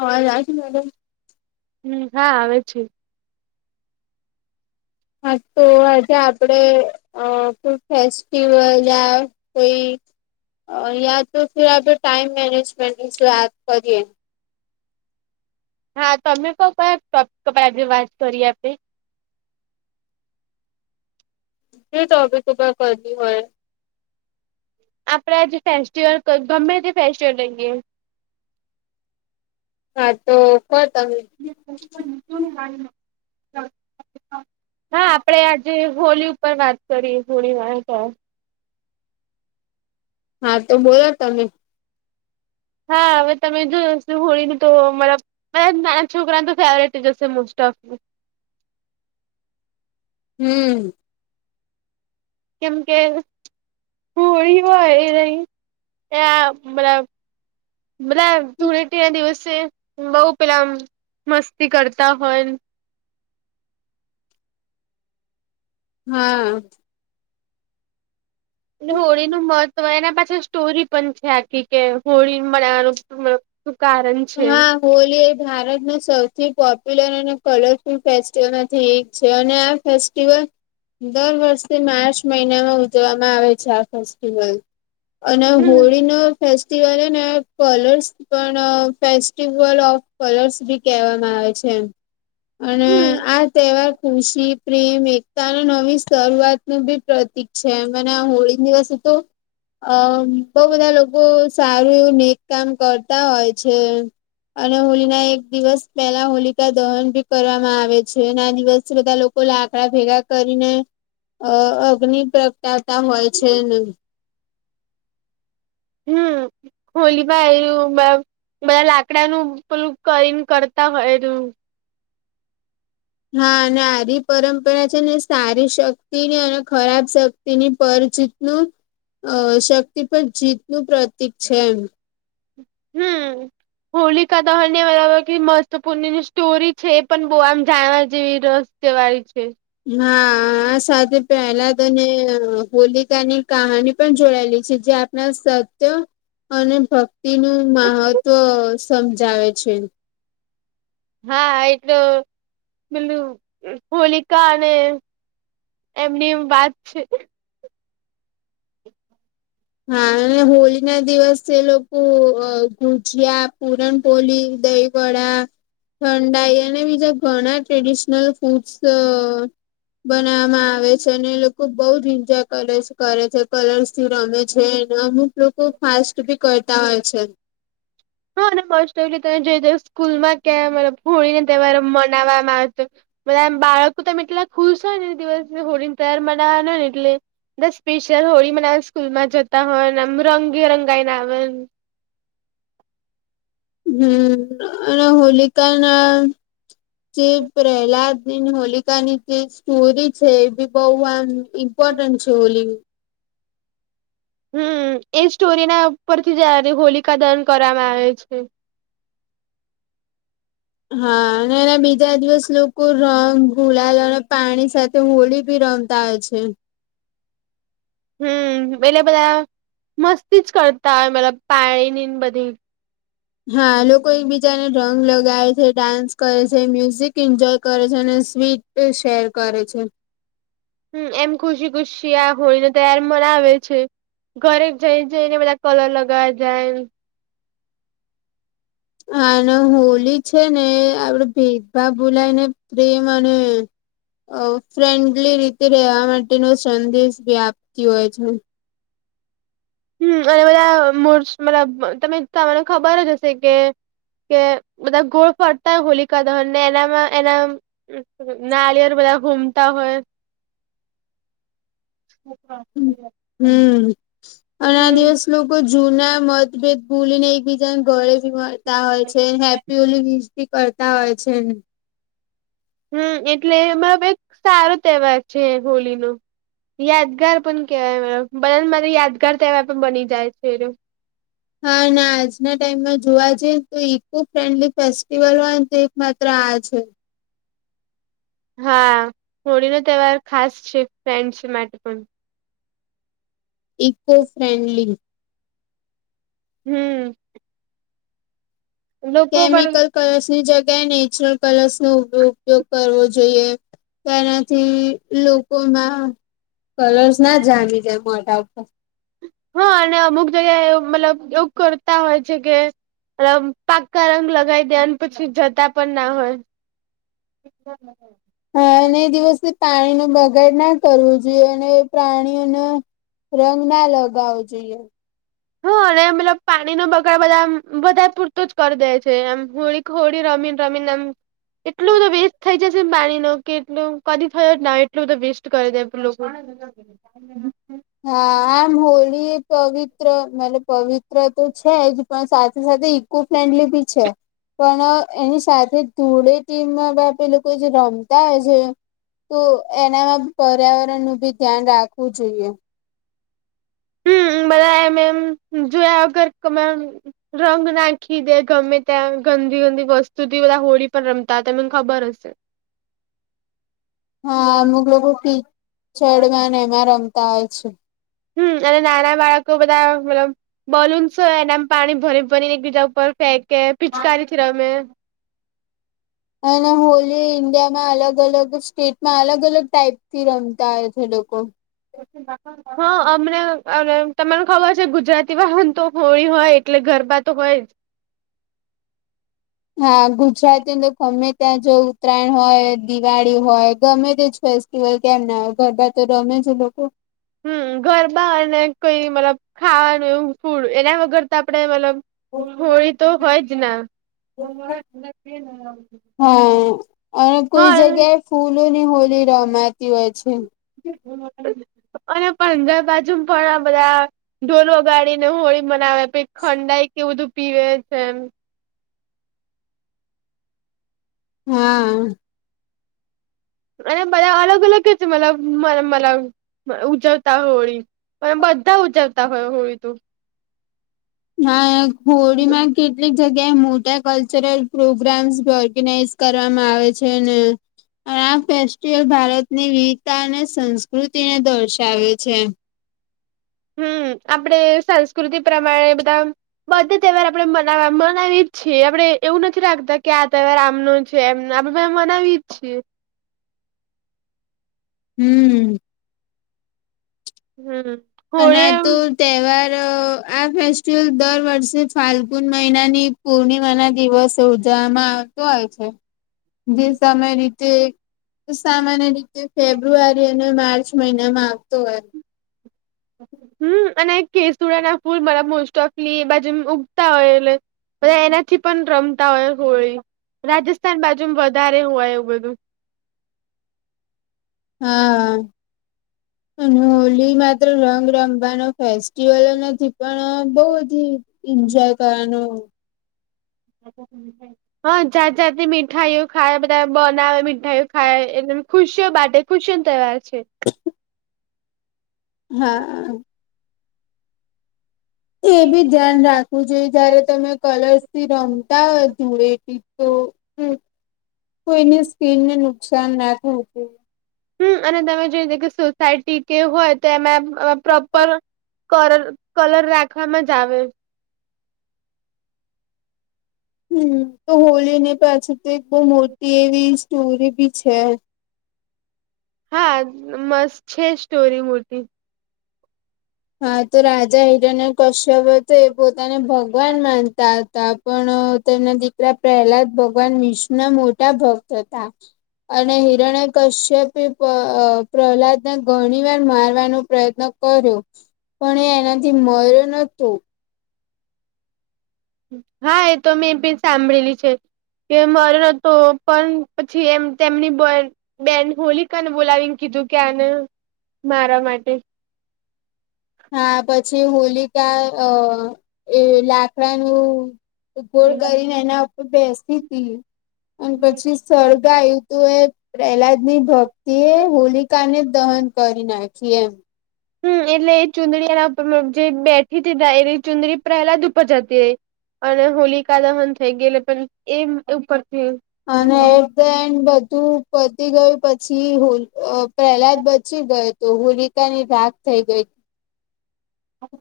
હા રા મેડમ હમ હા આવે છે. હા તો આજે આપડે કોઈ ફેસ્ટિવલ યા કોઈ યા તો આપણે ટાઈમ મેનેજમેન્ટ ની જો વાત કરીએ હા તમમે ક ક આજે વાત કરી આપે એ તોબ તોબ કરની હોય. આપડે જે ફેસ્ટિવલ ગમે તે ફેસ્ટિવલ રહીએ હા તો કો તમે હા આપણેે આજે હોળી ઉપર વાત કરીએ હોળી વાળ હા તો બોલો તમે હા હવે તમે જોવો હોળી ને તો [unintelligible] બધા નાના છોકરાને તો ફેવરેટ હશે મોસ્ટ ઓફ હમ કેમ કે હોળી હોય એ ન એ મતલબ મતલબ ધૂળેટી ના દિવસે બહું પેલામ મસ્તી કરતા હોય હમ એટલે હોળીનું મહત્વ એના પાછળ સ્ટોરી પણ છે આખી કે હોળી મળવાનું શું કારણ છે. હા હોલી એ ભારતના સૌથી પોપ્યુલર અને કલરફુલ ફેસ્ટિવલમાંથી એક છે અને આ ફે ફેસ્ટિવલ દર વર્ષે માર્ચ મહિનામાં ઉજવવામાં આવે છે આ ફેસ્ટિવલ અને હમ હોળી ન ફેસ્ટિવલ હ ને કલર્સ પણ ફેસ્ટિવલ ઓફ કલર્સ બી કહેવામાં આવે છે એમ અને હમ આ તહેવાર ખુશી પ્રેમ એકતા અને નવી શરૂઆત નું બી પ્રતિક છે મને આ હોળી દિવસ તો અ બહુ બધા લોકો સારું એવું નેક કામ કરતા હોય છે. અને હોલી ના એક દિવસ પહેલા હોલિકા દહન ભી કરવામાં આવે છે અને આ દિવસે બધા લોકો તો લાકડા ભેગા કરીને અગ્નનિ પ્રગટાતા હોય છેને હમ હોલીમાં એયું બધા લાકડાનું પેલું કરીને કરતા હોય એ હા અને સારી પરંપરા છે ને સારી શક્તિ ને અને ખરાબ શ તેની પર જીતનું અ શક્તિ પર જીતનું પ્રતિક છે એ હમ [inaudible] હોલિકા દહન ને મસ્ત પૂણની સ્ટોરી છે એ પણ બહુ આમ જાણવા જેવી રસ કેવાય છે. હા આ સાથે પેલા હોલિકા ની કહાની પણ જોડેલી છે જે ના સત્ય અને ભક્તિ નું મહત્વ સમજાવે છે. હા એટલે પેલું હોલિકા અને એમની એમ વાત છે હા અને હોળી ના દિવસે લોકો ગુજીયા પૂરણપોલી દહી વડા ઠંડાઈ અને બીજા ઘણા ટ્રેડિશનલ ફૂડસ બનાવવામાં આવે છે અને એ લોકો બહુ જ એન્જોય કલર્સ કરે છે કલર્સ થી રમે છેને અમુક લોકો ફાસ્ટ ભી કરતા હોય છે. હા અને ફાસ્ટ એ તમે જઈ સ્કૂલ માં ક્યાં મ ભણી ને તમારે મનાવમાં આવ બધા બાળકો તમે એટલા ખુશ હોય ને દિવસ હોળી નો તહેવાર માનાવાનો હોય ને એટલે સ્પેશિયલ હોળી મનાવા સ્કૂલ માં જતા હોય ને એમ રંગે રંગાઈને આવે હમ અને હોલિકા ના જે પ્રહલાદ ની ને હોલિકાની જે સ્ટોરી છે એ બી બહુ આમ ઇમ્પોર્ટન્ટ છે હોલી હમ એ સ્ટોરીના ઉપરથી જ્યારે હોલિકા દહન કરવામાં આવે છે. હા અને એના બીજા દિવસ લોકો રંગ ગુલાલ અને પાણી સાથે તો હોળી ભી રમતા હોય છે. હમ એટલે બધા મસ્તી જ કરતા હોય મતલબ પાણીની બધી હા લોકો એકબીજાને રંગ લગાવે છે ડાન્સ કરે છે મ્યુઝિક એન્જોય કરે છે અને સ્વીટ શેર કરે છે. હમ એમ ખુશી ખુશી આ હોળી નો તહેવાર મનાવે છે. ઘરે જઈ જઈ ને બધા કલર લગાવા જાય. હ અને હોળી છે ને આપડે ભેદભાવ ભૂલાય ને પ્રેમ અને. અ ફ્રેન્ડલી રીતે રહેવા માટેનો સંદેશ ભી આપતી હોય છે. હમ અને બધા મર મબ તમે તને ખબર જ હશે કે. કે બધા ગોળ ફરતા હોલિકા દહન ને એનામાં એના. નારિયળ બધા ઘુમ. તા હોય. [unintelligible] હમ અને આ હમ દિવસ લોકો જૂના મતભેદ ભૂલીને એકબીજાના ગળે. મળતા હોય છે હેપ્પી હોલી વિશ ભી કરતા હોય છે. હમ એટલે મતલબ એક સારો તહેવાર છે હોળી નો. યાદગાર પણ કેવાય બધાને મારે યાદગાર તવા પણ બની જાય છે એ. હા આજના ટાઈમમાં જોવા જઈએ તો ઈકો ફ્રેન્ડલી ફેસ્ટિવલમાં જ એક માત્ર આ છે. હા હોળી નો તહેવાર ખાસ છે ફ્રેન્ડસ માટે પણ. Eco friendly. હમ્મ. પણ કેમિકલ કલર્સ ની જગ્યાએ નેચરલ કલર્સ નો ઉપયોગ કરવો જોઈએ. તેનાથી લોકોમાં કલર્સ ના જામી જાય મોઢા ઉપર. હા અને અમુક જગ્યા એ મતલબ એવું કરતા હોય છે કે. મતલબ પાક્કા રંગ લગાવી દે અને પછી જતા પણ ના હોય. [unintelligible] હા અને એ દિવસથી પાણી નો બગાડ ના કરવો જોઈએ અને પ્રાણીઓને. રંગ ના લગાવ જોઈએ. હા અને [unintelligible] મતલબ પાણીનો બગાડ બધા બધા પૂરતું જ કરી દે છે એમ હોળી હોળી રમીન રમીન એમ. એટલો બધો વેસ્ટ થઈ જશે એમ પાણી ન કે એટલ કદી થયો ના એટલો બધો વેસ્ટ કરી દે લોકો. [unintelligible] હા આમ હોળી પવિત્ર મત પવિત્ર તો છે જ પણ સાથે સાથે. ખૂબ ફ્રેન્ડલી બી છે. પણ એની સાથે ધૂળેટીમાં આપે લોકો જે રમતા હોય છે. તો એનામાં પર્યાવરણનું ભી ધ્યાન રાખવું જોઈએ. [unintelligible] મેમ જોયા વગર. રંગ નાખી દે ગમે ત્યાં ગંદી ગંદી વસ્તુથી બધા હોળી પર રમતા તમને ખબર હ. [inaudible] [unintelligible] હા હમ અમુક લોકો કિચડમાંને એમાં રમતા હોય છે. હમ અને નાના બાળકો બધા મતલબ. બલૂન્સ હોય એના પાણી ભરી ભરીને એકબીજા ઉપર ફેંકે પિચકારીથી રમે. અને હોલી ઇન્ડિયામાં અલગ અલગ સ્ટેટમાં અલગ અલગ ટાઈપથી રમતા હોય છે લોકો. [unintelligible] હા અમને તમને ખબર છે ગુજરાતી વાહા તો હોળી હોય એટલે ગરબા તો હોય જ. હા ગુજરાતી અંદર ગમે ત્યાં જો ઉત્તરાયણ હોય દિવાળી હોય ગમે તેજ ફે. એવાય કેમ ના ગરબા તો રમે છે લોકો. હમ ગરબા અને કઈ મતલબ ખાવાનું એવું ફૂડ એના વગર તો આપડે મતલબ. હોળ તો હોય જ ના. હા. કૂલો ની હોલી રમાતી હોય છે. [unintelligible] અને પંજાબ બાજુ પણ આ બધા ઢોલ વગાડીને હોળી મનાવે. કંઈક ખંડાઈ કે બધું પીવે છે એમ. હા. અને બધા અલગ અલગ છે મલબ મલ ઉજવતા હોળી પણ બધા ઉજવતા હોય હોળી તો હા હોડી માં કેટલી જગ્યાએ મોટા કલ્ચરલ પ્રોગ્રામ્સ ઓર્ગેનાઈઝ કરવામાં આવે છે ને અને આ ફેસ્ટિવલ ભારતની વિવિધતા અને સંસ્કૃતિને દર્શાવે છે હમ આપણેે સંસ્કૃતિ પ્રમાણે બધા બધ તહેવાર આપ મનાવી જ છીએ આપડે એવું નથી રાખતા કે આ તહેવાર આમનું છેમ આપડે મનાવી છેી હમ હમ અને હોળી એમ તો તહેવાર આ ફેસ્ટિવલ દર વર્ષે ફાલ્ગુન મહિનાની પૂર્ણિમા ના દિવસ ઉજવવામાં આવતો હોય છે જે સામાન્ય રીતે સામાન્ય રીતે ફેબ્રુઆરી અને માર્ચ મહિનામાં આવતો હોય હમ અને કેસુડા ના ફૂલ મરા મોસ્ટ ઓફલી બાજુ ઉગતા હોય એટલે બા એનાથી પણ રમતા હોય હોળી રાજસ્થાન બાજુ વધારે હોય એવું બધું હા અને હોલી માં રંગ રમવાનો ફેસ્ટિવલ નથી પણ બહ એન્જોય કરવાનું તો હા જાત જાતે મીઠાઈઓ ખાય બધા બનાવે મીઠાઈઓ ખાય એટલે ખુશીઓ બાટે ખુશન તહેય છે હા એ બી ધ્યાન રાખે હું જોઈ જયારે તમે કલર્સ થી રમતા હોય ધૂળેટી તો કોઈની સ્કીનને નુકસાન ના થ હોતી હમ અને તમે જોઈ કે સોસાયટી કે હોય તો એમાં પ્રોપર ર કલર રાખવામાં જ આવે હમ તો હોલી ની પાછી તો એક બહ મોટી એવી સ્ટોરી બી છે હા મસ્ત છે સ્ટોરી મૂતિ હા તો રાજા હિરાણ કશ્યપ હતો એ પોતાને ભગવાન માનતા હતા પણ તેમના દીકરા પ્રહલાદ ભગવાન વિષ્ણ મોટા ભક્ત હતા અને હિરણ કશ્ય પ્રહલાદને ઘણી વાર મારવાનો પ્રયત્ન કર્યો પણ એ એનાથી મળર્યો નતો હા એ તો મેં પણી સાંભળેલી છે કે માર હતો પણ પછી એમ તેમની બ બેન હોલિકાને બોલાવીને કીધું કે્યાને મારા માટે હા પછી હોલિકા અ એ લાકડાનુંું તો ગોર ગને એના ઉપર બેસીતી હતીી અને પછી સળગ આવ્યું તું એ પહેલા જ નહી ભક્ તે હોલિકા ને દહન કરી નાખી એમ હમ એટલે એ ચુંદડી એના જે બેઠી હતી એ ચુંદડી પહેલા જ ઉપર જતી ર અને હોલિકા દહન થઈ ગયે પણ એ ઉપરથી અને હમ બધું પતી ગયું પછી હોલ પહેહલાદ બચી ગયો તો હોલિકાની રાત થઈ ગઈ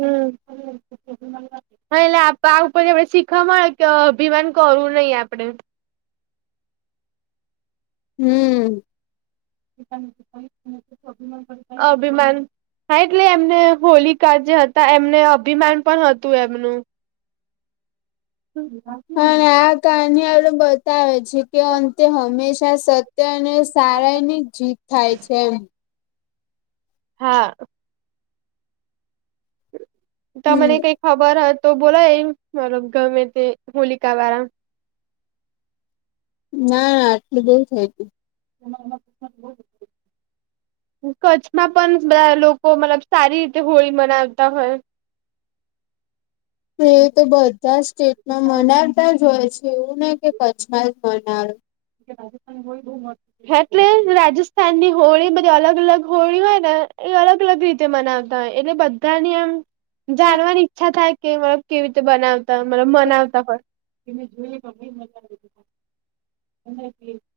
હમ હા એટલે આ ઉપરથી આપડે શીખવા મળે કે અભિમાન કરવું નહીિ આપડે હમ અભિમાન હા એટલે એમને હોલિકા જે હતા એમને અભિમાન પણ હતું એમનું હા આ [unintelligible] આપડું બતાવે જે કે અંતે હંમેશા સત્ય અને સારા એની જીત થાય છે એમ હા હમ તમને કઈ ખબર હો તો બોલો એ મતલબ ગમે તે હોલિકા વાળા ના ના આટલુ બઉ થઇ ગયું [inaudible] કચ્છમાં પણ બધા લોકો મતલબ સારી રીતે હોળી મનાવતા હોય હ એ તો બધા સ્ટેટમાં મનાવતા જ હોય છે એવું નઈ કે કચ્છમાં જ મનાવે રાજસ્થાન હોય [inaudible] એટલે રાજસ્થાનની હોળી બધી અલગ અલગ હોળી હોય ને એ અલગ અલગ રીત તે મનાવતા હોય એટલે બધાની આમ જાણવાની ઈચ્છા થાય કે મબ કેવી રીતે બનાવતા મતલબ બનાવતા હોય [inaudible] [inaudible]